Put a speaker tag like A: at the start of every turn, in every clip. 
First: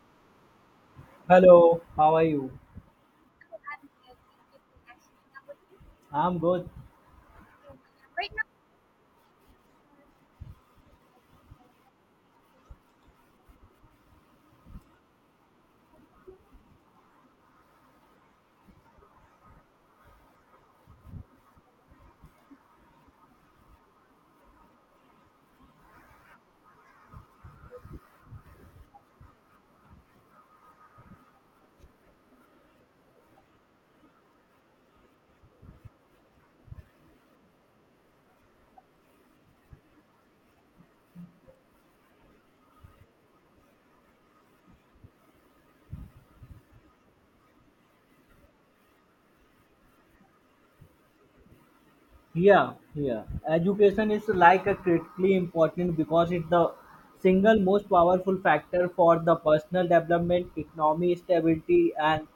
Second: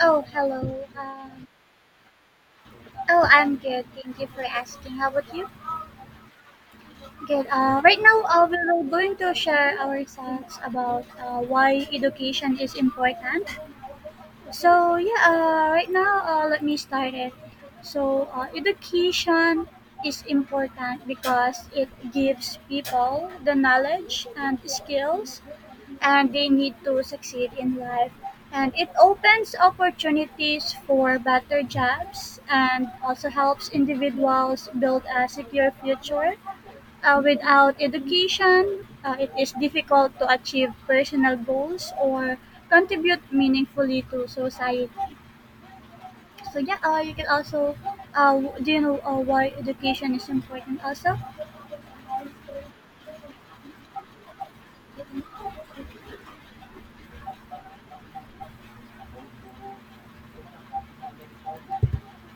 A: Oh, hello. Um,
B: Hello, how are you?
A: oh, I'm good. Thank you for asking. How about you?
B: I'm good.
A: Good. Right now, we are going to share our thoughts about why education is important. So, yeah, right now, let me start it. So, education is important because it gives people the knowledge and skills and they need to succeed in life. And it opens opportunities for better jobs and also helps individuals build a secure future. Without education, it is difficult to achieve personal goals or contribute meaningfully to society. So yeah, you can also, do you know why education is important also?
B: Yeah, yeah. Education is like a critically important because it's the single most powerful factor for the personal development, economy stability, and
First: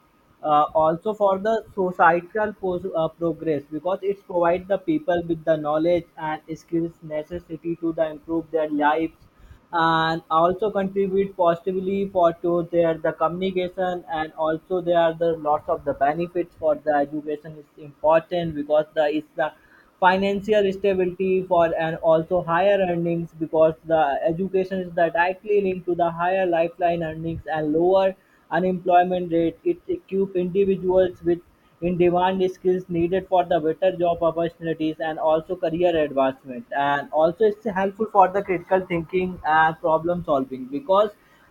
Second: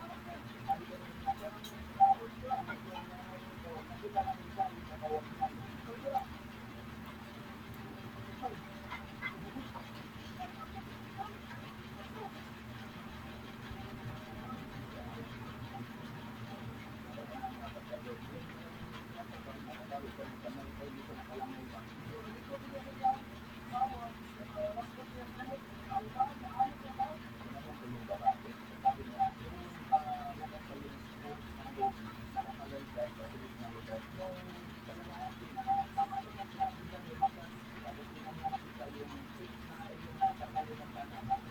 B: also for the societal progress because it provides the people with the knowledge and skills necessity to the improve their lives and also contribute positively for to their the communication, and also there are the lots of the benefits for the education is important because the it's the financial stability for and also higher earnings because the education is directly linked to the higher lifeline earnings and lower unemployment rate. It equips individuals with in-demand skills needed for the better job opportunities and also career advancement. And also it's helpful for the critical thinking and problem solving because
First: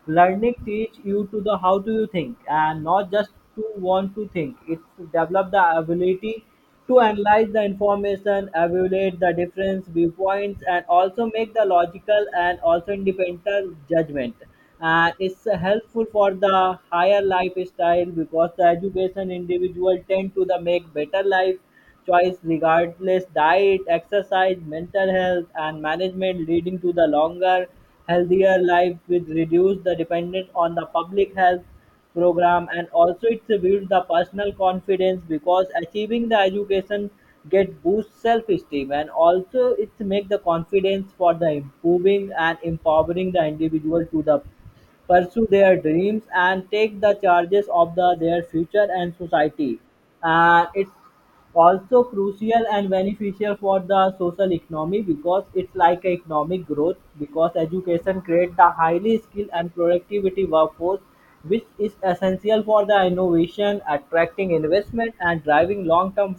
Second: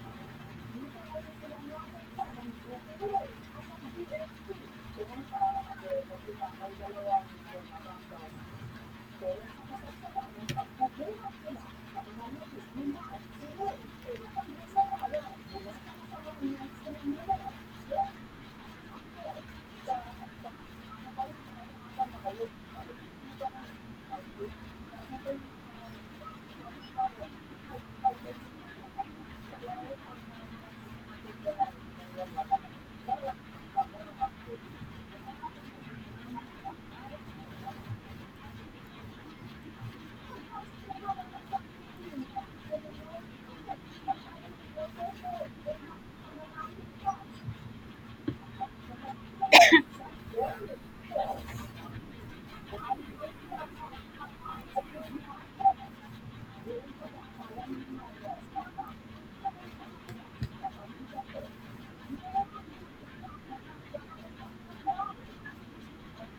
B: learning teach you to the how do you think and not just to want to think. It develop the ability to analyze the information, evaluate the different viewpoints, and also make the logical and also independent judgment. And it's helpful for the higher lifestyle because the education individual tend to the make better life choice regardless diet, exercise, mental health, and management, leading to the longer, healthier life with reduce the dependence on the public health program. And also it builds the personal confidence because achieving the education get boost self-esteem, and also it make the confidence for the improving and empowering the individual to the pursue their dreams and take the charges of the, their future and society. And it's also crucial and beneficial for the social economy because it's like a economic growth because education creates the highly skilled and productivity workforce which is essential for the innovation attracting investment and driving long-term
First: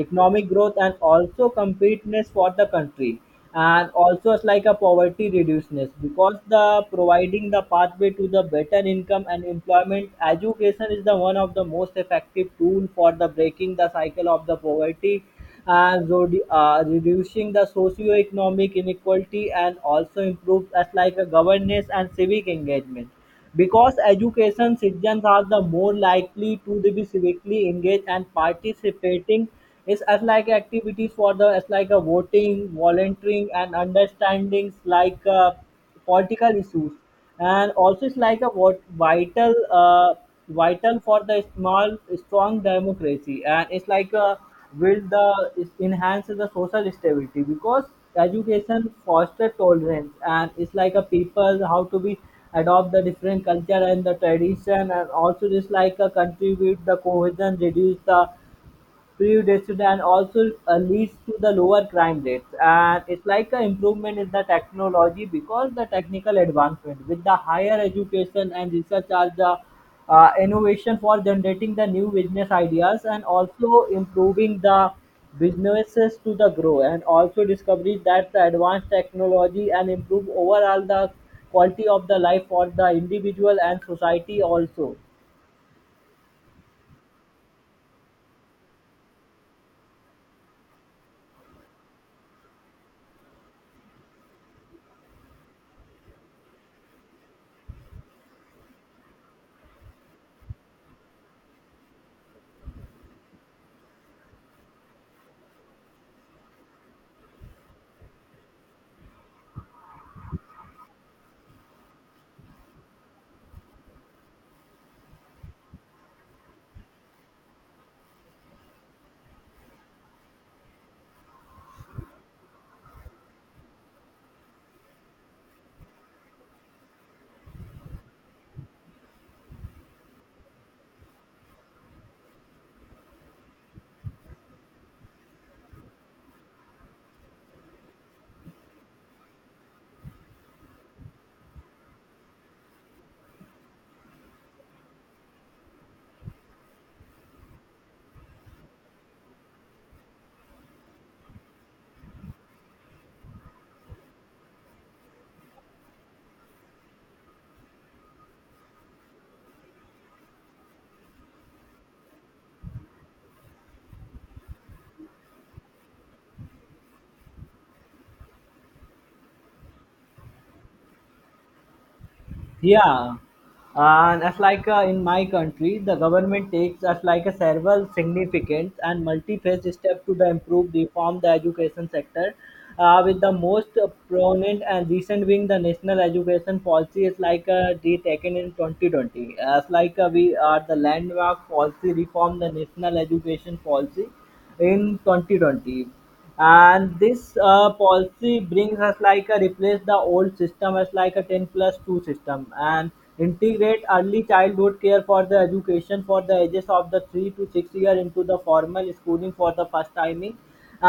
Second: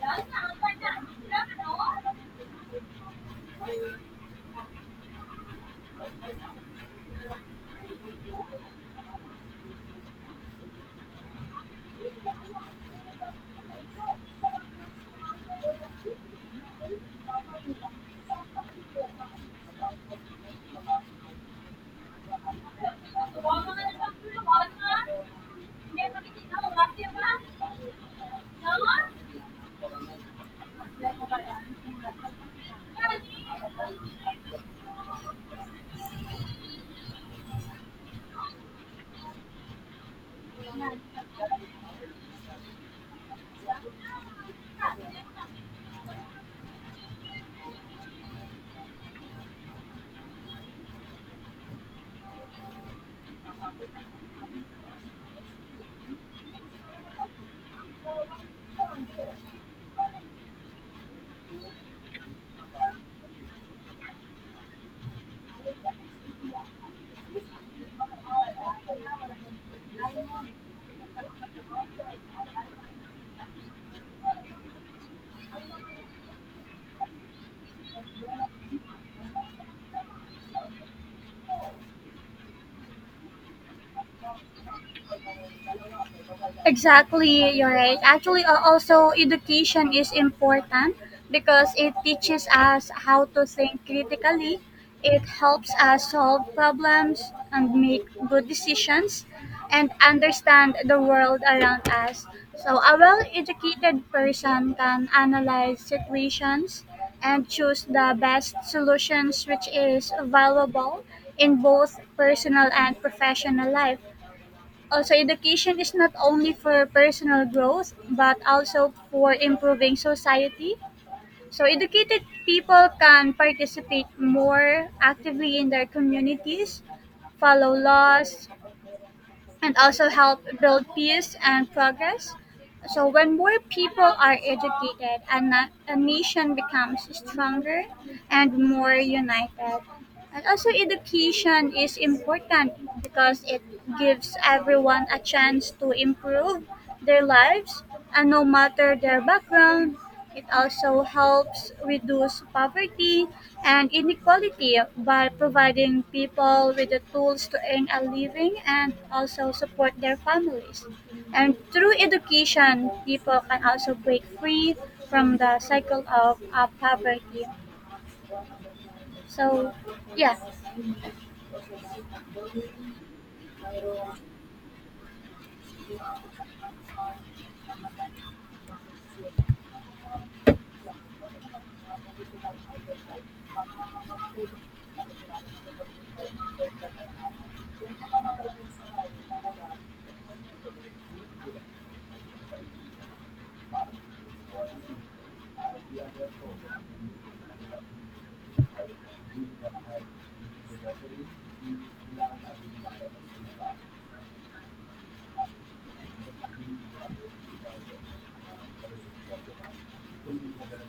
B: economic growth and also competitiveness for the country. And also it's like a poverty reduceness because the providing the pathway to the better income and employment, education is the one of the most effective tool for the breaking the cycle of the poverty and reducing the socio-economic inequality, and also improves as like a governance and civic engagement because education citizens are the more likely to be civically engaged and participating is as like activities for the as like a voting, volunteering and understandings like political issues. And also it's like a what vital for the small strong democracy, and it's build the it enhances the social stability because education foster tolerance, and it's like a people how to be adopt the different culture and the tradition, and also just like a contribute the cohesion reduce the Predicted, and also leads to the lower crime rates. And it's like an improvement in the technology because the technical advancement with the higher education and research are the innovation for generating the new business ideas and also improving the businesses to the grow, and also discoveries that the advanced technology and improve overall the quality of the life for the individual and society also.
A: Exactly, you're right. Actually, also education is important because it teaches us how to think critically. It helps us solve problems and make good decisions and understand the world around us. So, a well educated person can analyze situations and choose the best solutions, which is valuable in both personal and professional life. Oh, so education is not only for personal growth, but also for improving society. So educated people can participate more actively in their communities, follow laws, and also help build peace and progress. So when more people are educated, a nation becomes stronger and more united. And also, education is important because it gives everyone a chance to improve their lives, and no matter their background, it also helps reduce poverty and inequality by providing people with the tools to earn a living and also support their families. And through education, people can also break free from the cycle of poverty. So, yeah.
B: Yeah, and as like in my country, the government takes as like a several significant and multi-phase step to the improve reform the education sector. With the most prominent and recent being the national education policy is taken in 2020. As like we are the landmark policy reform the national education policy in 2020, and this policy brings us like a replace the old system as like a 10 plus 2 system and integrate early childhood care for the education for the ages of the 3 to 6 year into the formal schooling for the first timing,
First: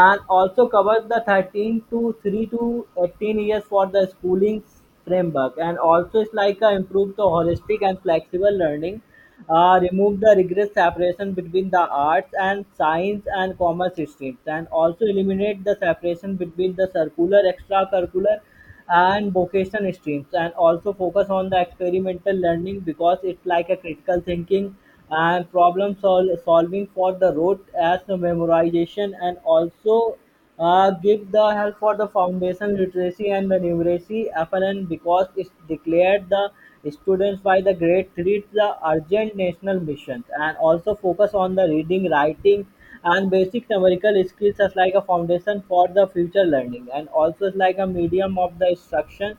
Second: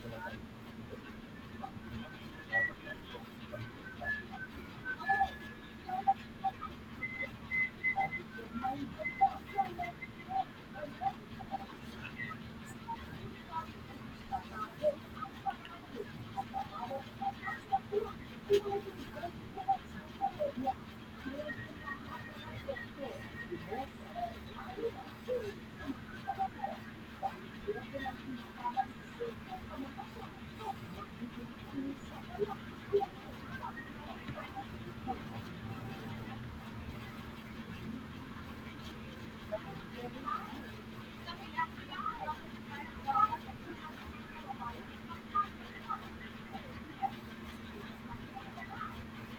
B: and also covers the 13 to 3 to 18 years for the schooling framework. And also it's like a improve the holistic and flexible learning, remove the rigorous separation between the arts and science and commerce streams, and also eliminate the separation between the circular, extracurricular, and vocation streams, and also focus on the experimental learning because it's like a critical thinking and problem solving for the road as a memorization, and also give the help for the foundation literacy and the numeracy FNN because it's declared the students by the grade 3 to the urgent national missions, and also focus on the reading, writing and basic numerical skills as like a foundation for the future learning, and also as like a medium of the instructions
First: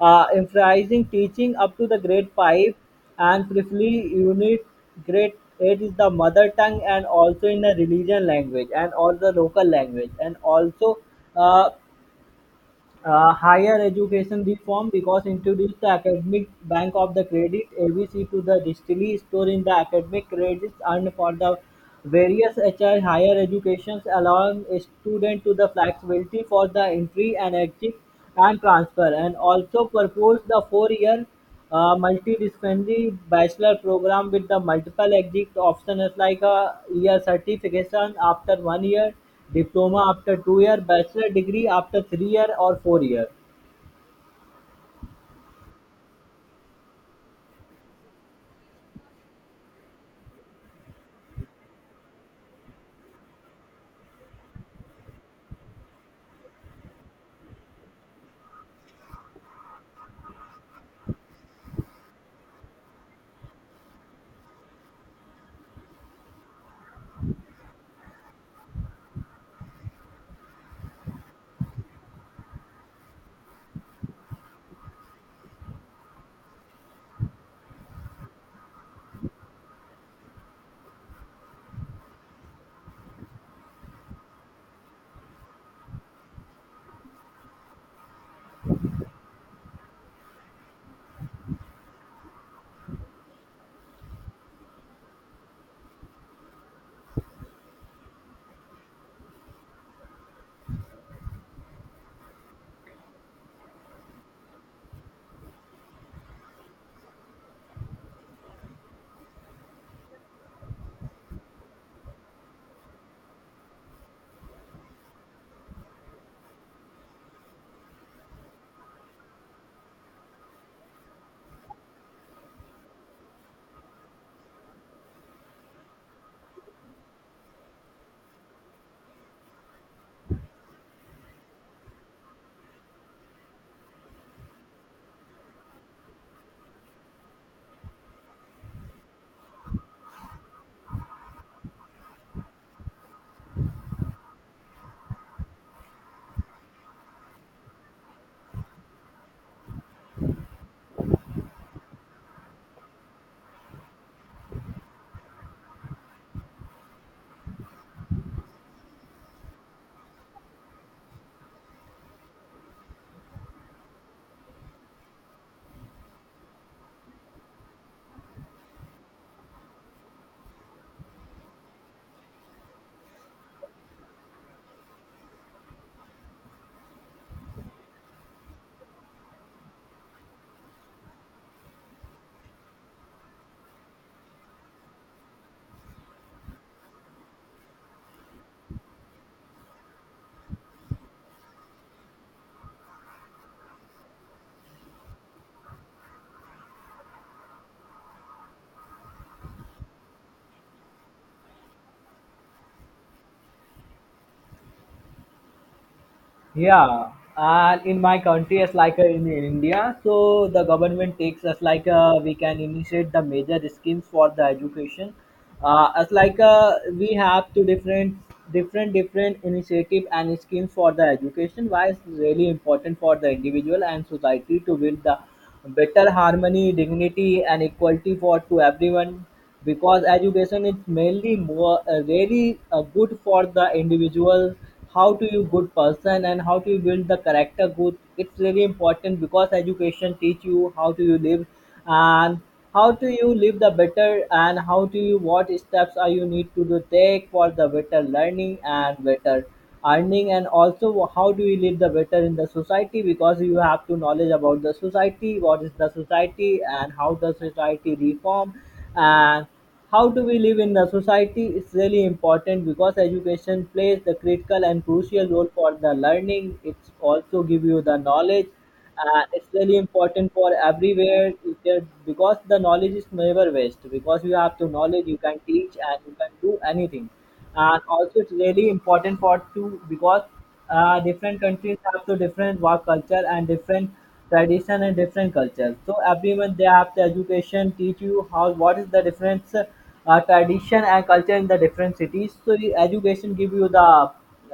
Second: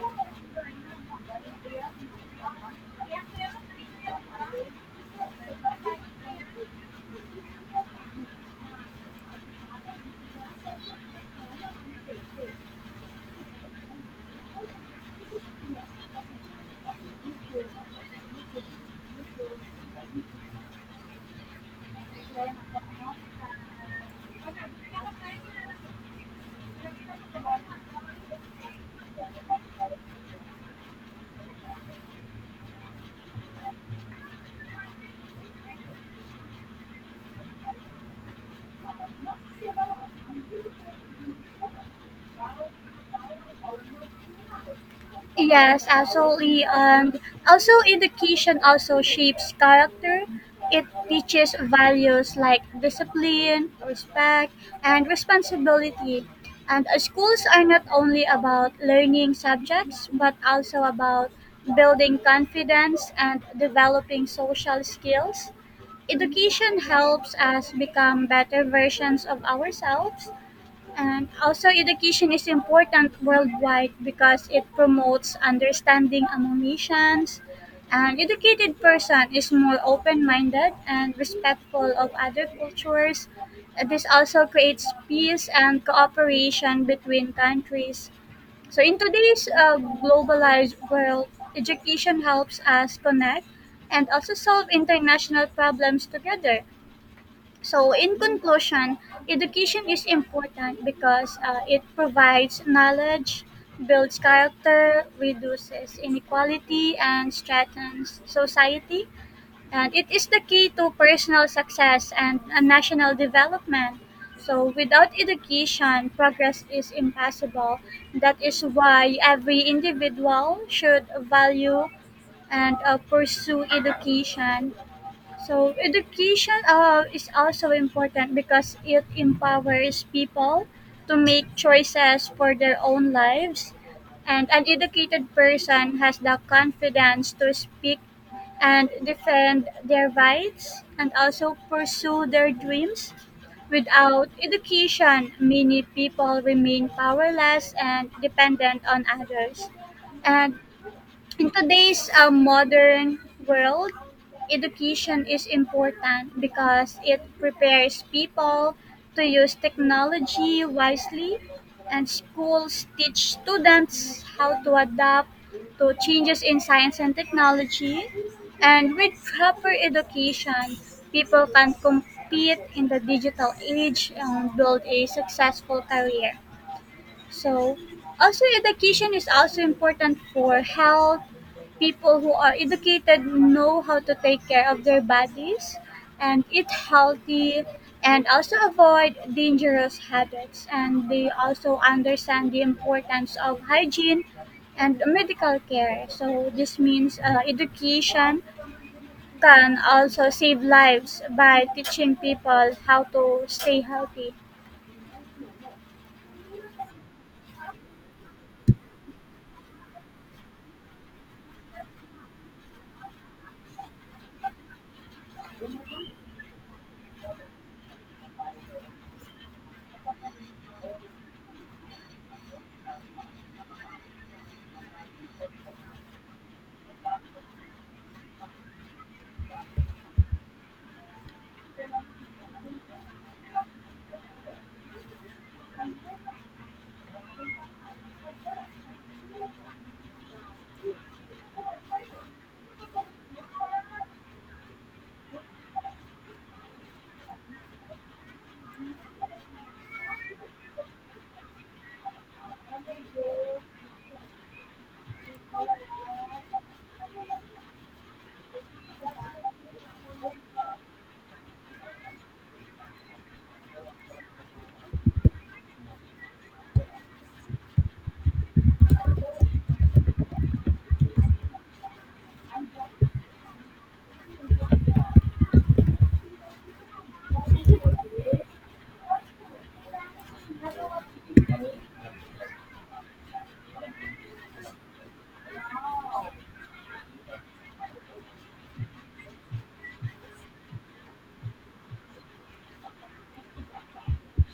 B: emphasizing teaching up to the grade 5 and preferably unit grade 8 is the mother tongue, and also in the religion language and all the local language, and also uh, higher education reform because introduce the academic bank of the credit abc to the distillery store in the academic credits, and for the various HR higher educations allowing a student to the flexibility for the entry and exit and transfer, and also proposed the four-year multidisciplinary bachelor program with the multiple exit options like a year certification after 1 year, diploma after 2 year, bachelor degree after 3 year or 4 year.
A: Yes, absolutely. And also, education also shapes character. It teaches values like discipline, respect, and responsibility. And schools are not only about learning subjects, but also about building confidence and developing social skills. Education helps us become better versions of ourselves and also, education is important worldwide because it promotes understanding among nations. An educated person is more open minded and respectful of other cultures. This also creates peace and cooperation between countries. So, in today's globalized world, education helps us connect and also solve international problems together. So, in conclusion, education is important because it provides knowledge, builds character, reduces inequality, and strengthens society. And it is the key to personal success and national development. So, without education, progress is impossible. That is why every individual should value and pursue education. So education is also important because it empowers people to make choices for their own lives and an educated person has the confidence to speak and defend their rights and also pursue their dreams. Without education, many people remain powerless and dependent on others. And in today's modern world, education is important because it prepares people to use technology wisely, and schools teach students how to adapt to changes in science and technology. And with proper education, people can compete in the digital age and build a successful career. So, also education is also important for health. People who are educated know how to take care of their bodies and eat healthy and also avoid dangerous habits and they also understand the importance of hygiene and medical care. So this means education can also save lives by teaching people how to stay healthy.
B: Yeah, and in my country, as like in India, so the government takes us like we can initiate the major schemes for the education. As like we have two different, different initiative and schemes for the education. Why it's really important for the individual and society to build the better harmony, dignity, and equality for to everyone because education is mainly more really good for the individual how to you good person and how to you build the character good. It's really important because education teach you how to you live, and how to you live the better, and how to you what steps are you need to do take for the better learning and better earning, and also how do you live the better in the society because you have to knowledge about the society what is the society and how the society reform, and how do we live in the society is really important because education plays the critical and crucial role for the learning. It's also give you the knowledge. Uh, it's really important for everywhere because the knowledge is never waste because you have to knowledge you can teach and you can do anything. And also it's really important for two because different countries have so different work culture and different tradition and different culture, so everyone they have the education teach you how what is the difference tradition and culture in the different cities, so the education give you the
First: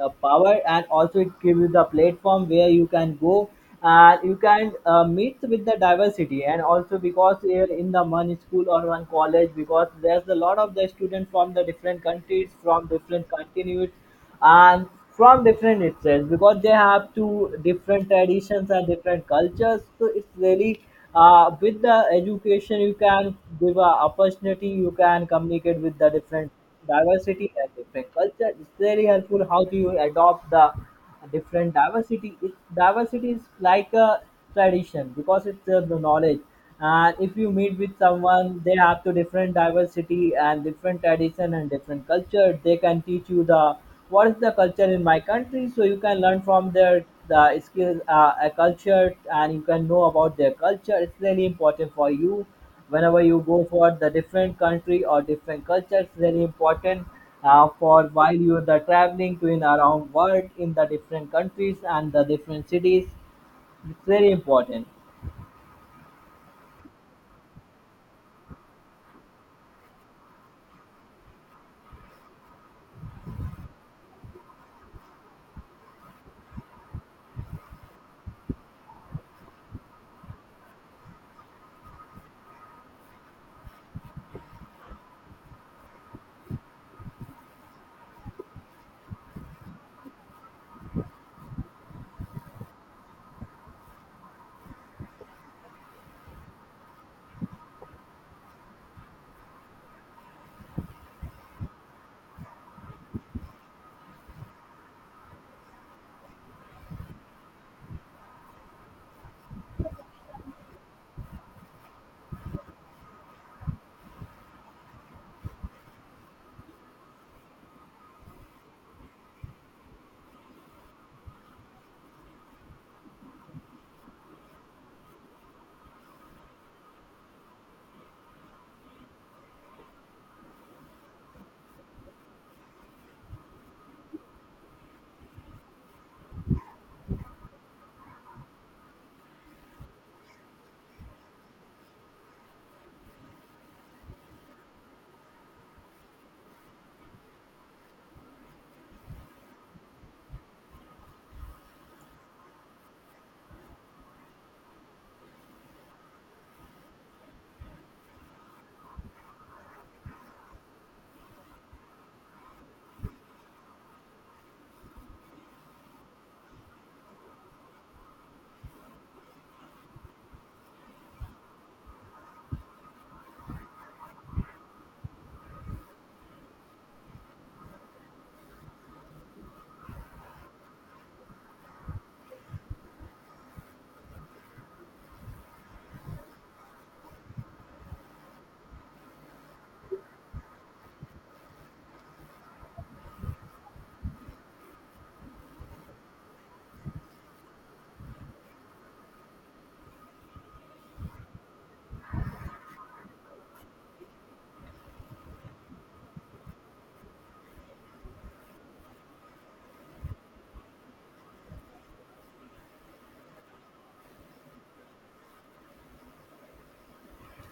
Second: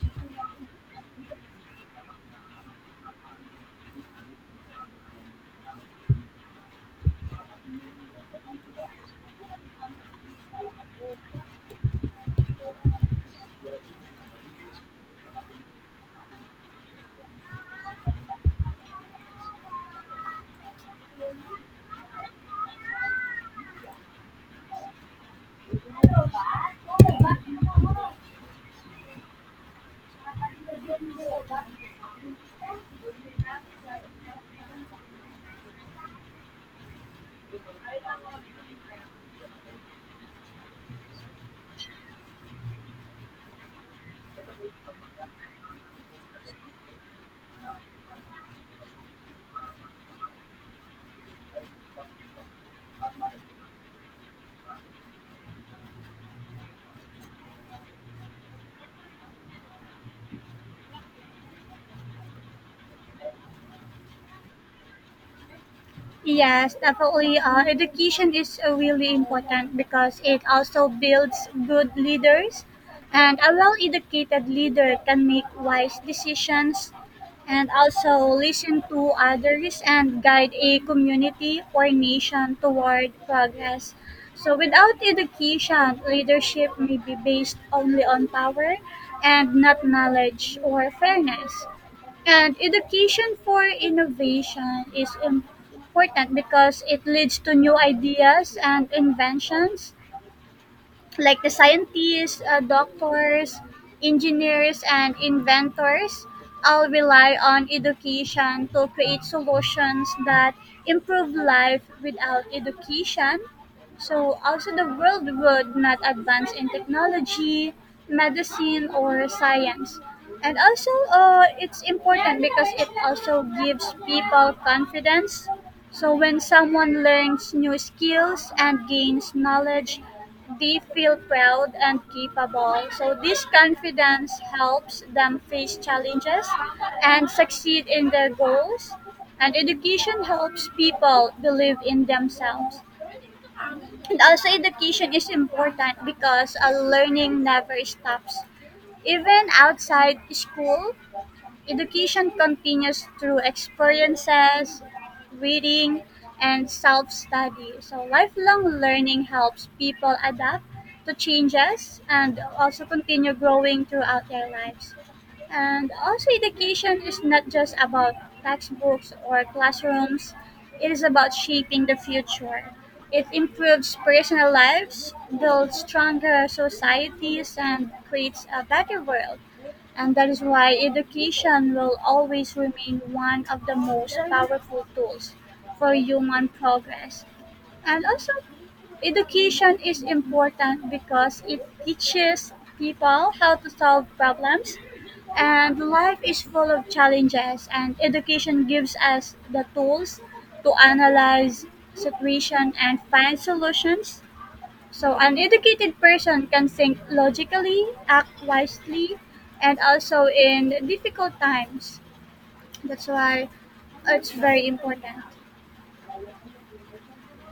B: power, and also it gives you the platform where you can go and you can meet with the diversity. And also because here in the one school or one college because there's a lot of the students from the different countries from different continents and from different itself because they have two different traditions and different cultures, so it's really with the education you can give a opportunity you can communicate with the different diversity and different culture. It's very helpful how do you adopt the different diversity is like a tradition because it's the knowledge. And if you meet with someone they have to different diversity and different tradition and different culture, they can teach you the what is the culture in my country, so you can learn from their the skills a culture, and you can know about their culture. It's really important for you whenever you go for the different country or different culture. It's very important for while you are the traveling to in around world in the different countries and the different cities. It's very important.
A: Yes, definitely. Education is really important because it also builds good leaders, and a well-educated leader can make wise decisions, and also listen to others and guide a community or nation toward progress. So, without education, leadership may be based only on power and not knowledge or fairness. And education for innovation is important because it leads to new ideas and inventions like the scientists, doctors, engineers, and inventors all rely on education to create solutions that improve life without education. So, also, the world would not advance in technology, medicine, or science. And also, it's important because it also gives people confidence. So, when someone learns new skills and gains knowledge they feel proud and capable, so this confidence helps them face challenges and succeed in their goals. And education helps people believe in themselves. And also, education is important because learning never stops. Even outside school, education continues through experiences, reading, and self study. So, lifelong learning helps people adapt to changes and also continue growing throughout their lives. And also, education is not just about textbooks or classrooms, it is about shaping the future. It improves personal lives, builds stronger societies, and creates a better world. And that is why education will always remain one of the most powerful tools for human progress. And also, education is important because it teaches people how to solve problems and life is full of challenges, and education gives us the tools to analyze situation and find solutions. So an educated person can think logically, act wisely, and also in difficult times. That's why it's very important.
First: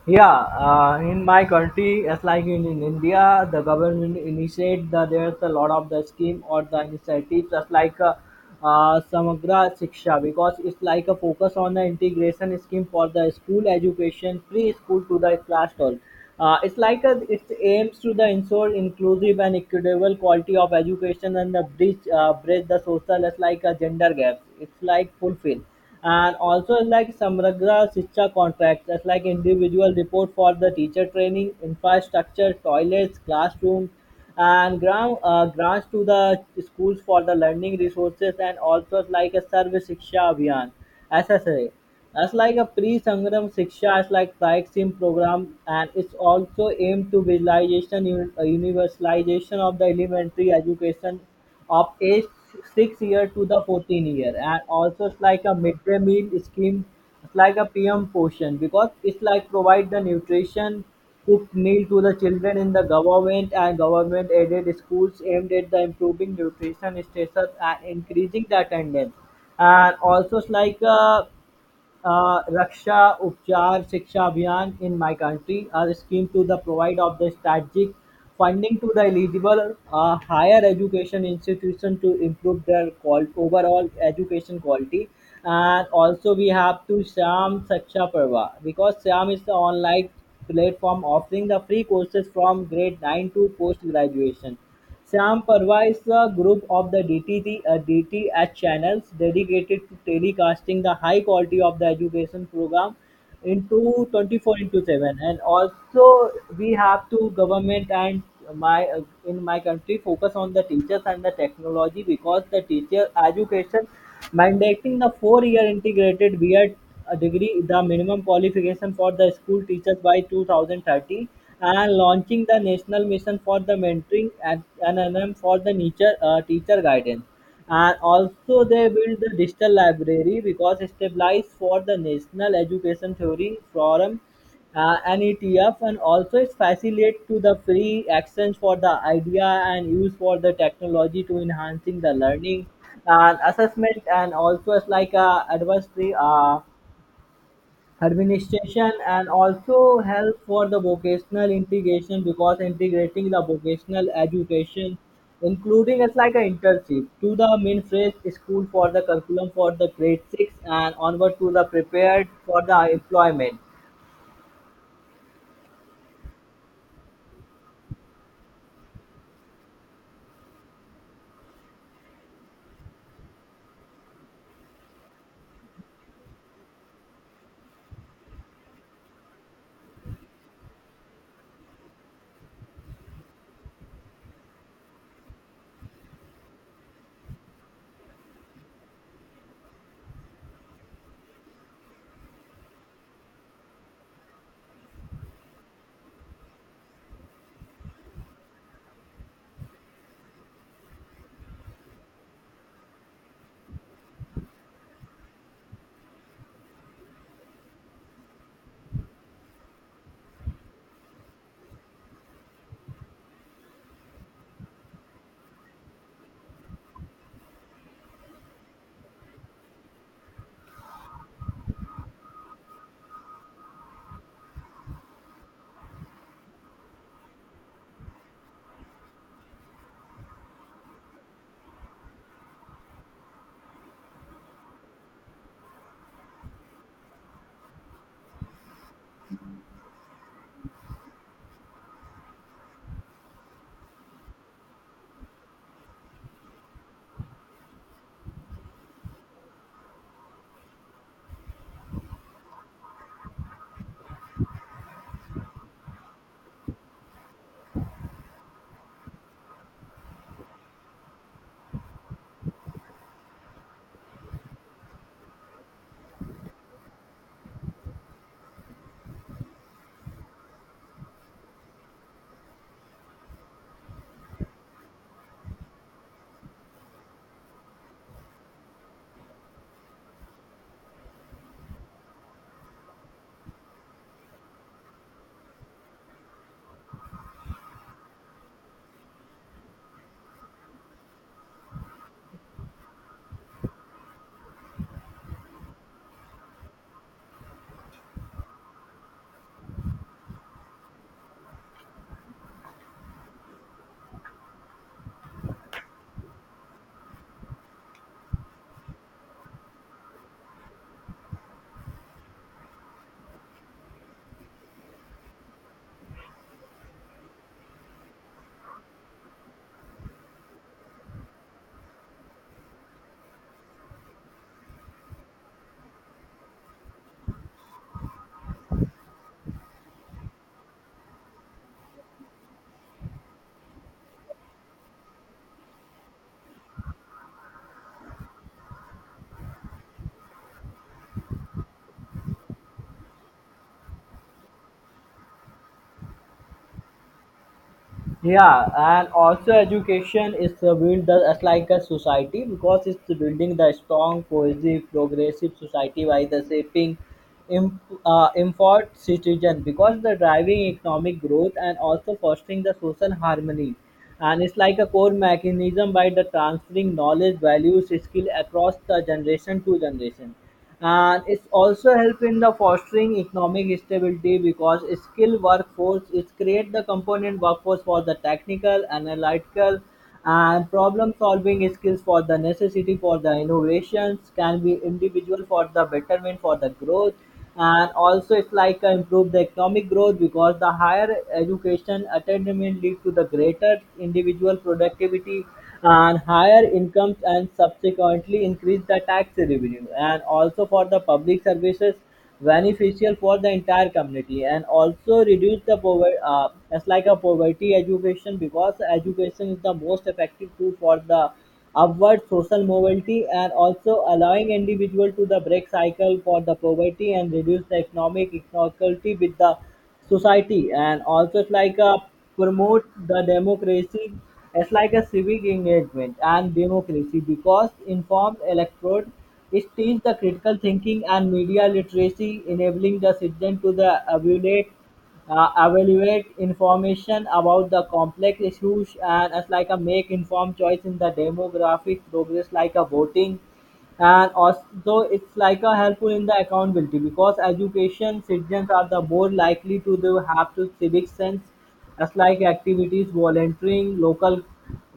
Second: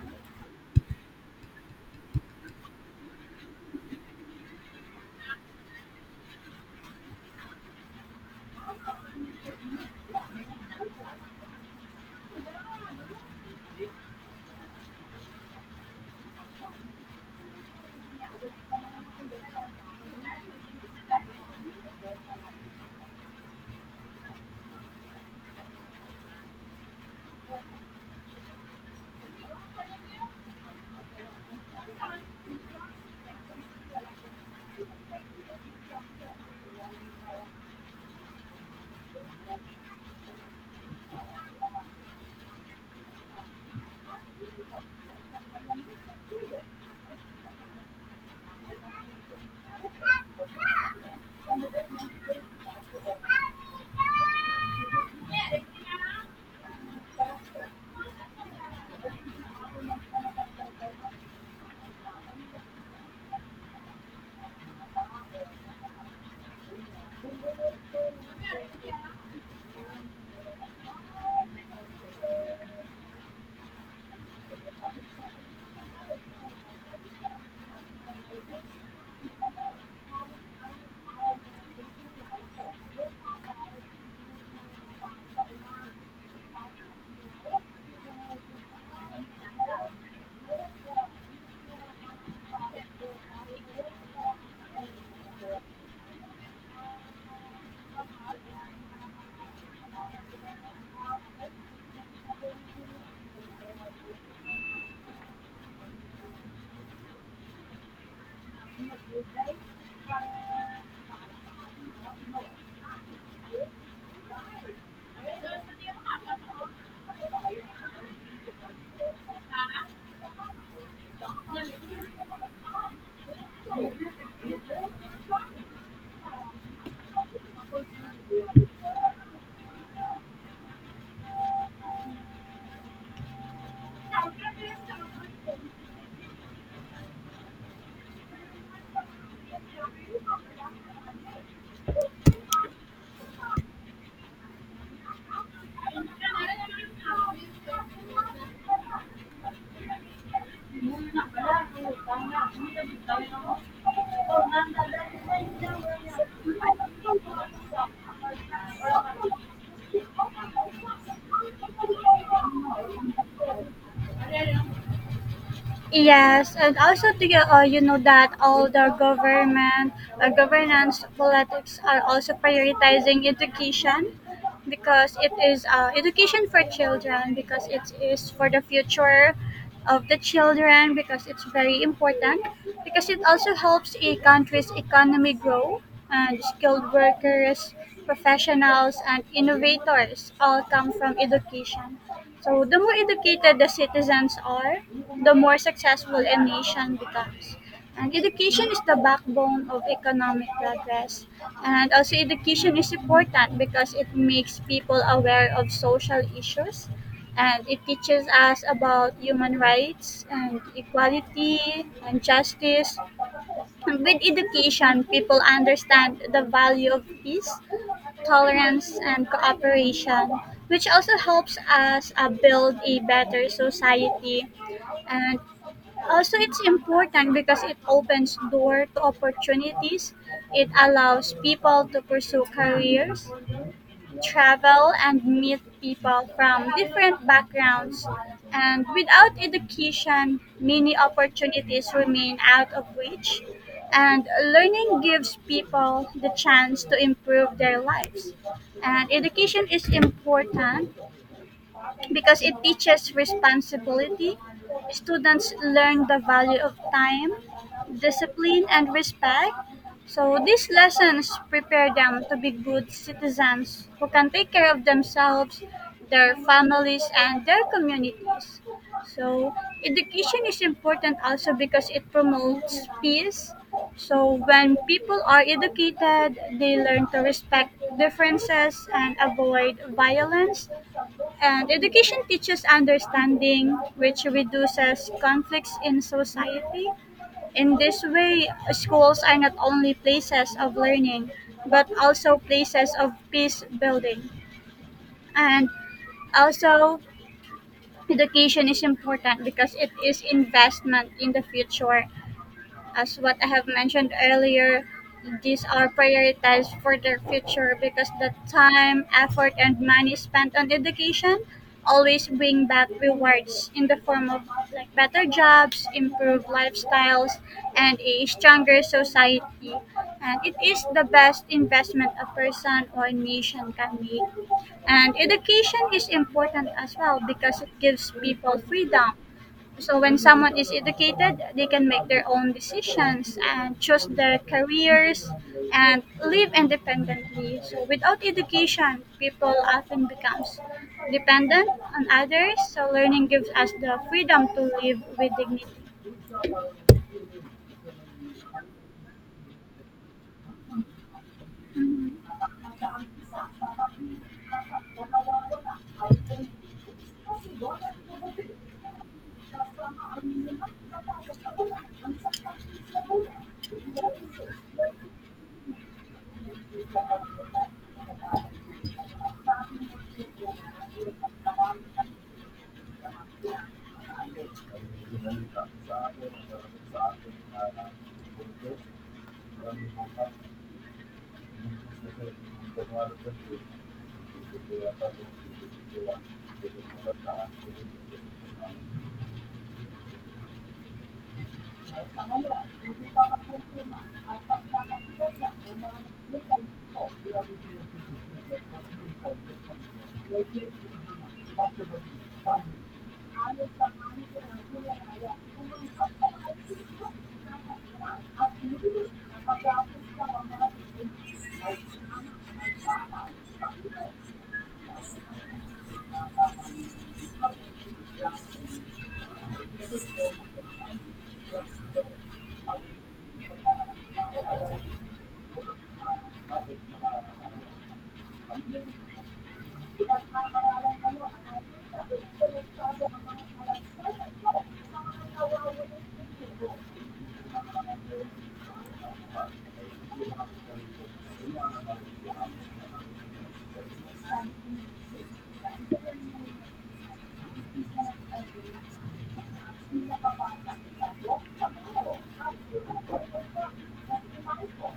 B: Yeah, in my country, as like in, India, the government initiate the there's a lot of the scheme or the initiatives just like Samagra Shiksha because it's like a focus on the integration scheme for the school education, preschool to the class 12. It's it aims to the ensure inclusive and equitable quality of education, and the bridge the social as like a gender gaps. It's like fulfill, and also like Samragra Shiksha contracts, that's like individual report for the teacher training, infrastructure, toilets, classrooms, and grants to the schools for the learning resources, and also like a service Shiksha Abhiyan, SSA. That's like a pre-Sangram Shiksha, it's like Praksim program, and it's also aimed to visualization, universalization of the elementary education of age 6 year to the 14 year. And also it's like a midday meal scheme, it's like a pm portion because it's like provide the nutrition cooked meal to the children in the government and government aided schools aimed at the improving nutrition status and increasing the attendance. And also it's like a Raksha Upchar Shiksha Abhiyan in my country, are a scheme to the provide of the strategic funding to the eligible higher education institution to improve their overall education quality. And also we have to Sham Saksha Parva because Sham is the online platform offering the free courses from grade 9 to post graduation. Sam provides a group of the DTT a DTH channels dedicated to telecasting the high quality of the education program into 24 into 7. And also we have to government and my in my country focus on the teachers and the technology because the teacher education mandating the 4 year integrated BEd degree, the minimum qualification for the school teachers by 2030, and launching the national mission for the mentoring and NNM for the nature, teacher guidance. And also they build the digital library because established for the National Education Theory Forum, NETF, and also it facilitates to the free access for the idea and use for the technology to enhancing the learning and assessment. And also it's like a advisory, administration, and also help for the vocational integration because integrating the vocational education including it's like an internship to the main phrase school for the curriculum for the grade 6 and onward to the prepared for the employment.
A: Yes, and also to get, you know that all the government, governance politics are also prioritizing education because it is education for children because it is for the future of the children because it's very important because it also helps a country's economy grow and skilled workers, professionals, and innovators all come from education. So the more educated the citizens are, the more successful a nation becomes. And education is the backbone of economic progress. And also education is important because it makes people aware of social issues and it teaches us about human rights and equality and justice. And with education, people understand the value of peace, tolerance, and cooperation, which also helps us build a better society. And also, it's important because it opens door to opportunities. It allows people to pursue careers, travel and meet people from different backgrounds. And without education, many opportunities remain out of reach. And learning gives people the chance to improve their lives. And education is important because it teaches responsibility. Students learn the value of time, discipline, and respect. So these lessons prepare them to be good citizens who can take care of themselves, their families, and their communities. So education is important also because it promotes peace. So when people are educated, they learn to respect differences and avoid violence and education teaches understanding, which reduces conflicts in society. In this way, schools are not only places of learning, but also places of peace building. And also, education is important because it is investment in the future as what I have mentioned earlier, these are prioritized for their future because the time, effort, and money spent on education always bring back rewards in the form of like better jobs, improved lifestyles, and a stronger society. And it is the best investment a person or nation can make. And education is important as well because it gives people freedom so when someone is educated, they can make their own decisions and choose their careers and live independently. So without education, people often becomes dependent on others. So learning gives us the freedom to live with dignity.
B: Yeah, and also education is to build the as like a society because it's building the strong, cohesive, progressive society by the shaping im- informed citizen because the driving economic growth and also fostering the social harmony. And it's like a core mechanism by the transferring knowledge, values, skill across the generation to generation, and it's also help in the fostering economic stability because skilled workforce is create the component workforce for the technical analytical and problem solving skills for the necessity for the innovations can be individual for the betterment for the growth. And also it's like improve the economic growth because the higher education attainment lead to the greater individual productivity and higher incomes and subsequently increase the tax revenue and also for the public services beneficial for the entire community, and also reduce the poverty, it's like a poverty education because education is the most effective tool for the upward social mobility and also allowing individual to the break cycle for the poverty and reduce the economic inequality with the society. And also it's like a promote the democracy, it's like a civic engagement and democracy because informed electorate it teach the critical thinking and media literacy enabling the citizen to the evaluate information about the complex issues and as like a make informed choice in the demographic progress like a voting. And also it's like a helpful in the accountability because education citizens are the more likely to do have to civic sense as like activities volunteering local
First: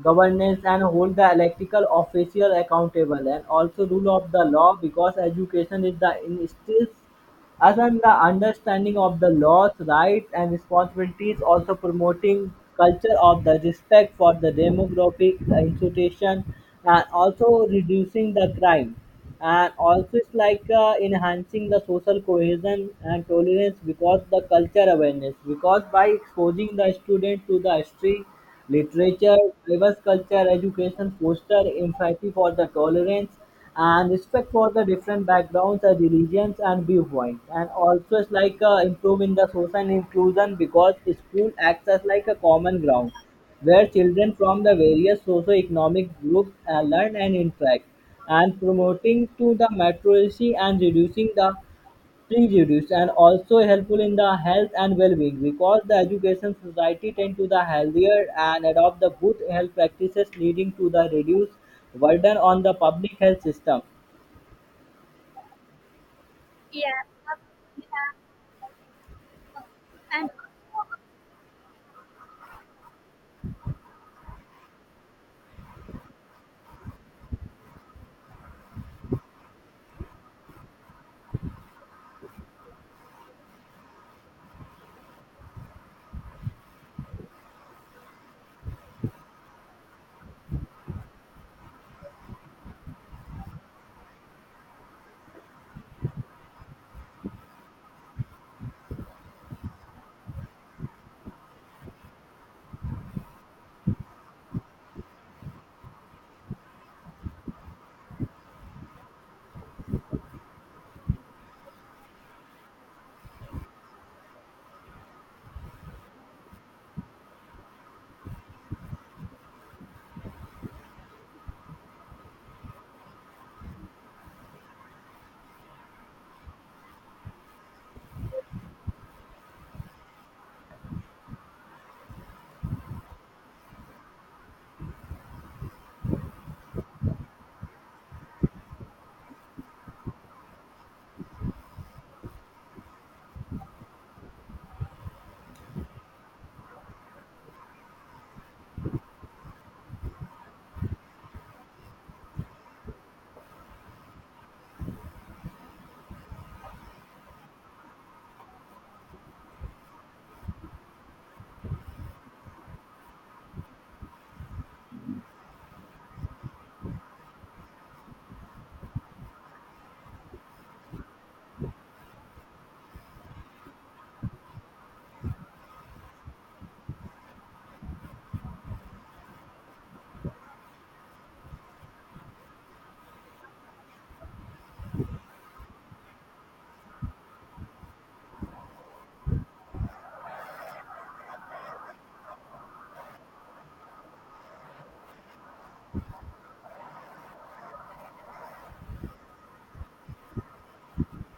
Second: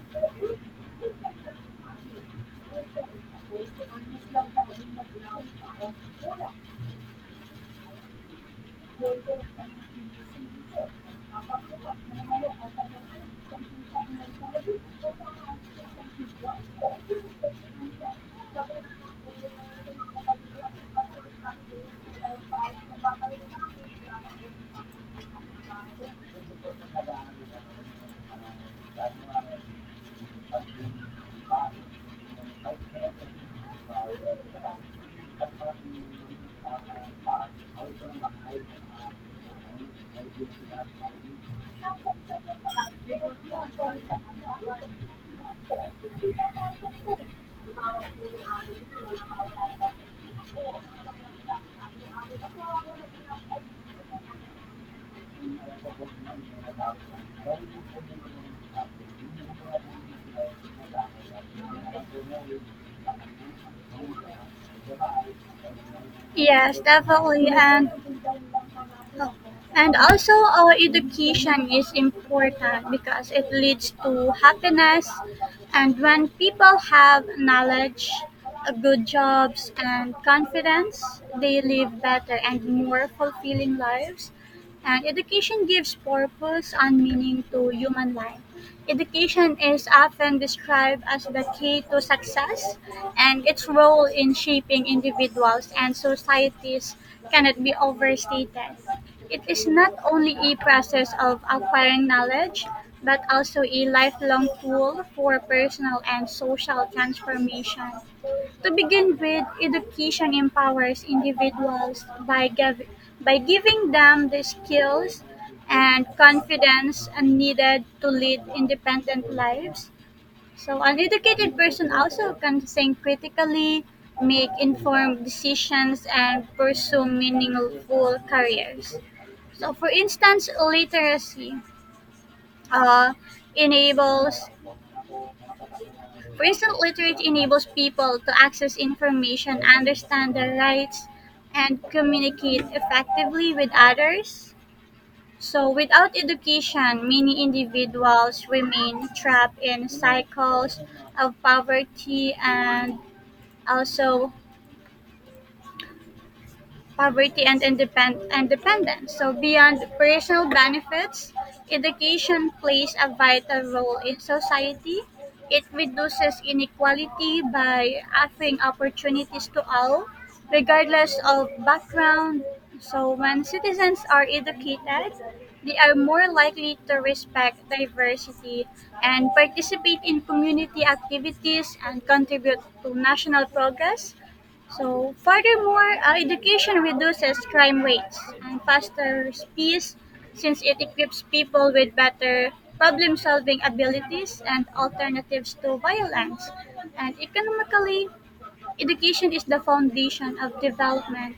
B: governance and hold the electrical official accountable, and also rule of the law because education is the instills Aside the understanding of the laws, rights and responsibilities, also promoting culture of the respect for the demographic institution and also reducing the crime. And also it's like enhancing the social cohesion and tolerance because the culture awareness because by exposing the student to the history, Literature, diverse culture, education foster empathy for the tolerance and respect for the different backgrounds, religions and viewpoints. And also it's like improving the social inclusion because school acts as like a common ground where children from the various socio-economic groups learn and interact and promoting to the maturity and reducing the prejudice, and also helpful in the health and well-being because the education society tend to the healthier and adopt the good health practices leading to the reduced burden on the public health system.
A: Yes, definitely. And also, our education is important because it leads to happiness. And when people have knowledge, good jobs, and confidence, they live better and more fulfilling lives. And education gives purpose and meaning to human life. Education is often described as the key to success, and its role in shaping individuals and societies cannot be overstated. It is not only a process of acquiring knowledge, but also a lifelong tool for personal and social transformation. To begin with, education empowers individuals by giving them the skills and confidence needed to lead independent lives. So, an educated person also can think critically, make informed decisions, and pursue meaningful careers. So, for instance, literacy uh, enables, for instance, literacy enables people to access information, understand their rights, and communicate effectively with others. So, without education, many individuals remain trapped in cycles of also poverty and dependence. So beyond personal benefits, education plays a vital role in society. It reduces inequality by offering opportunities to all, regardless of background. So when citizens are educated, they are more likely to respect diversity and participate in community activities and contribute to national progress. So, furthermore, education reduces crime rates and fosters peace since it equips people with better problem solving abilities and alternatives to violence. And economically, education is the foundation of development.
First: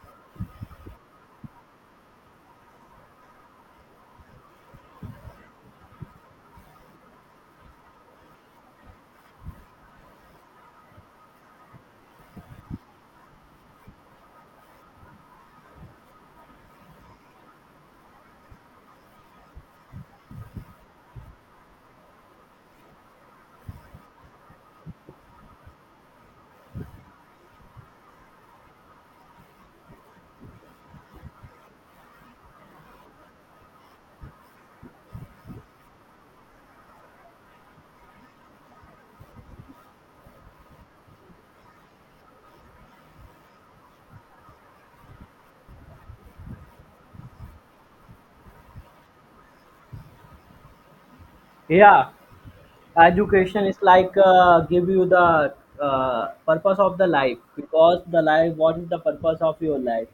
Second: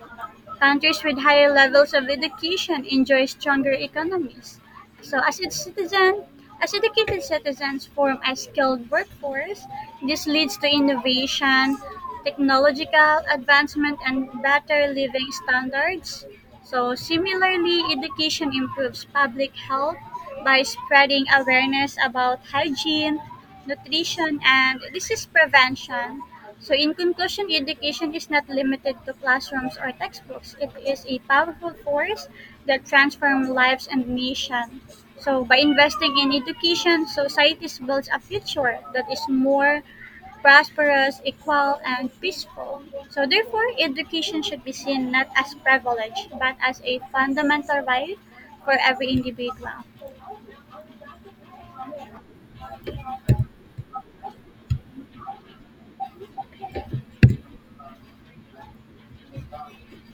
A: Countries with higher levels of education enjoy stronger economies. So, as educated citizens form a skilled workforce, this leads to innovation, technological advancement, and better living standards. So, similarly, education improves public health by spreading awareness about hygiene, nutrition, and disease prevention. So, in conclusion, education is not limited to classrooms or textbooks. It is a powerful force that transforms lives and nation. So, by investing in education, societies builds a future that is more prosperous, equal, and peaceful. So, therefore, education should be seen not as privilege, but as a fundamental right for every individual.
B: Yeah, education is like give you the purpose of the life because the life, what is the purpose of your life?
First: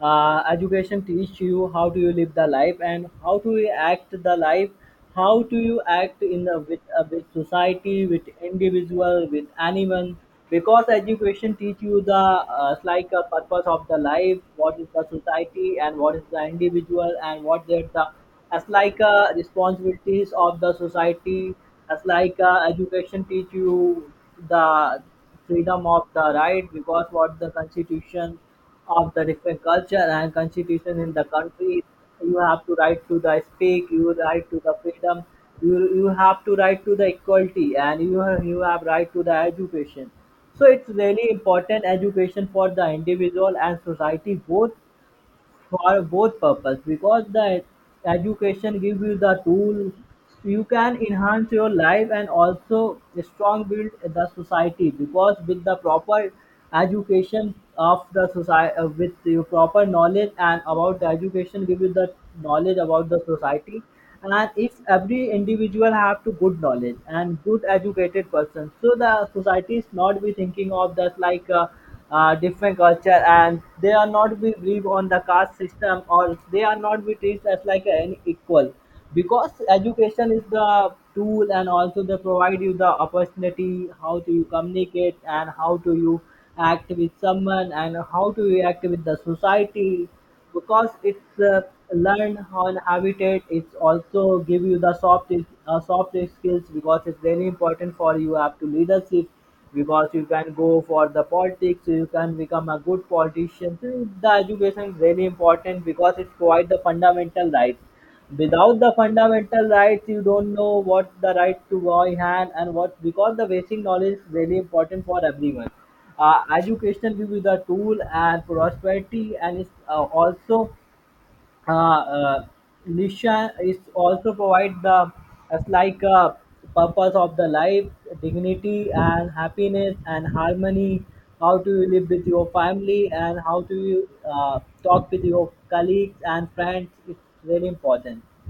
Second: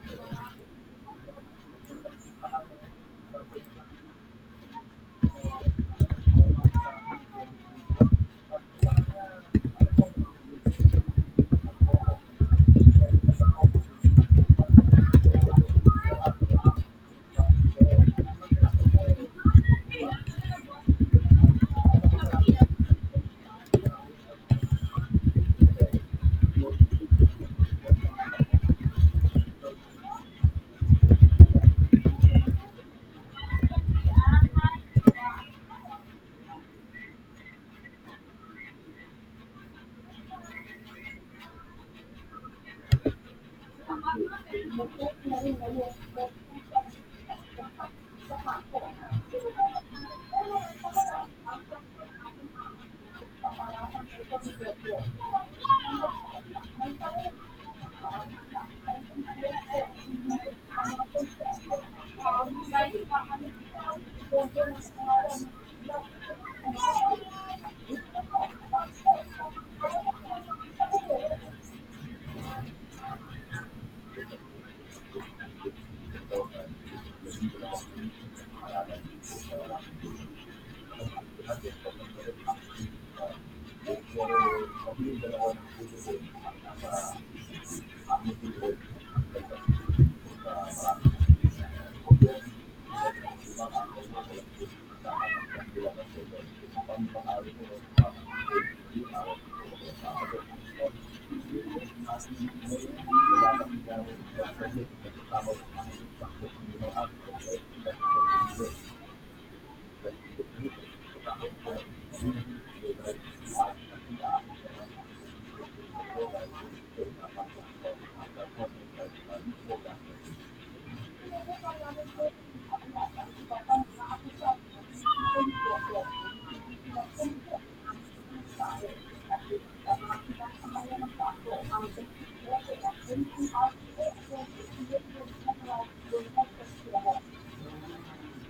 B: Uh, education teach you how do you live the life and how to you act the life, how do you act in the with society, with individual, with anyone, because education teach you the like a purpose of the life, what is the society and what is the individual and what is the as like responsibilities of the society. As like education teach you the freedom of the right because what the constitution of the different culture and constitution in the country, you have to right to the speak, you right to the freedom, you have to right to the equality and you have right to the education. So it's really important education for the individual and society both, for both purpose, because the education gives you the tool, you can enhance your life and also strong build the society because with the proper education of the society with your proper knowledge and about the education give you the knowledge about the society. And if every individual have to good knowledge and good educated person so the society is not be thinking of that like different culture and they are not be believe on the caste system or they are not be treated as like an equal, because education is the tool and also they provide you the opportunity how to you communicate and how to you act with someone and how to you act with the society. Because it's learn how an habitat, it's also give you the soft soft skills because it's very important for you have to leadership, because you can go for the politics, you can become a good politician. So the education is very important because it's quite the fundamental rights. Without the fundamental rights you don't know what the right to go in hand and what, because the basic knowledge is really important for everyone. Uh, education give you the tool and prosperity, and it's also uh, uh, Nisha is also provide the as like purpose of the life, dignity and happiness and harmony, how to you live with your family and how to you talk with your colleagues and friends, it's very important.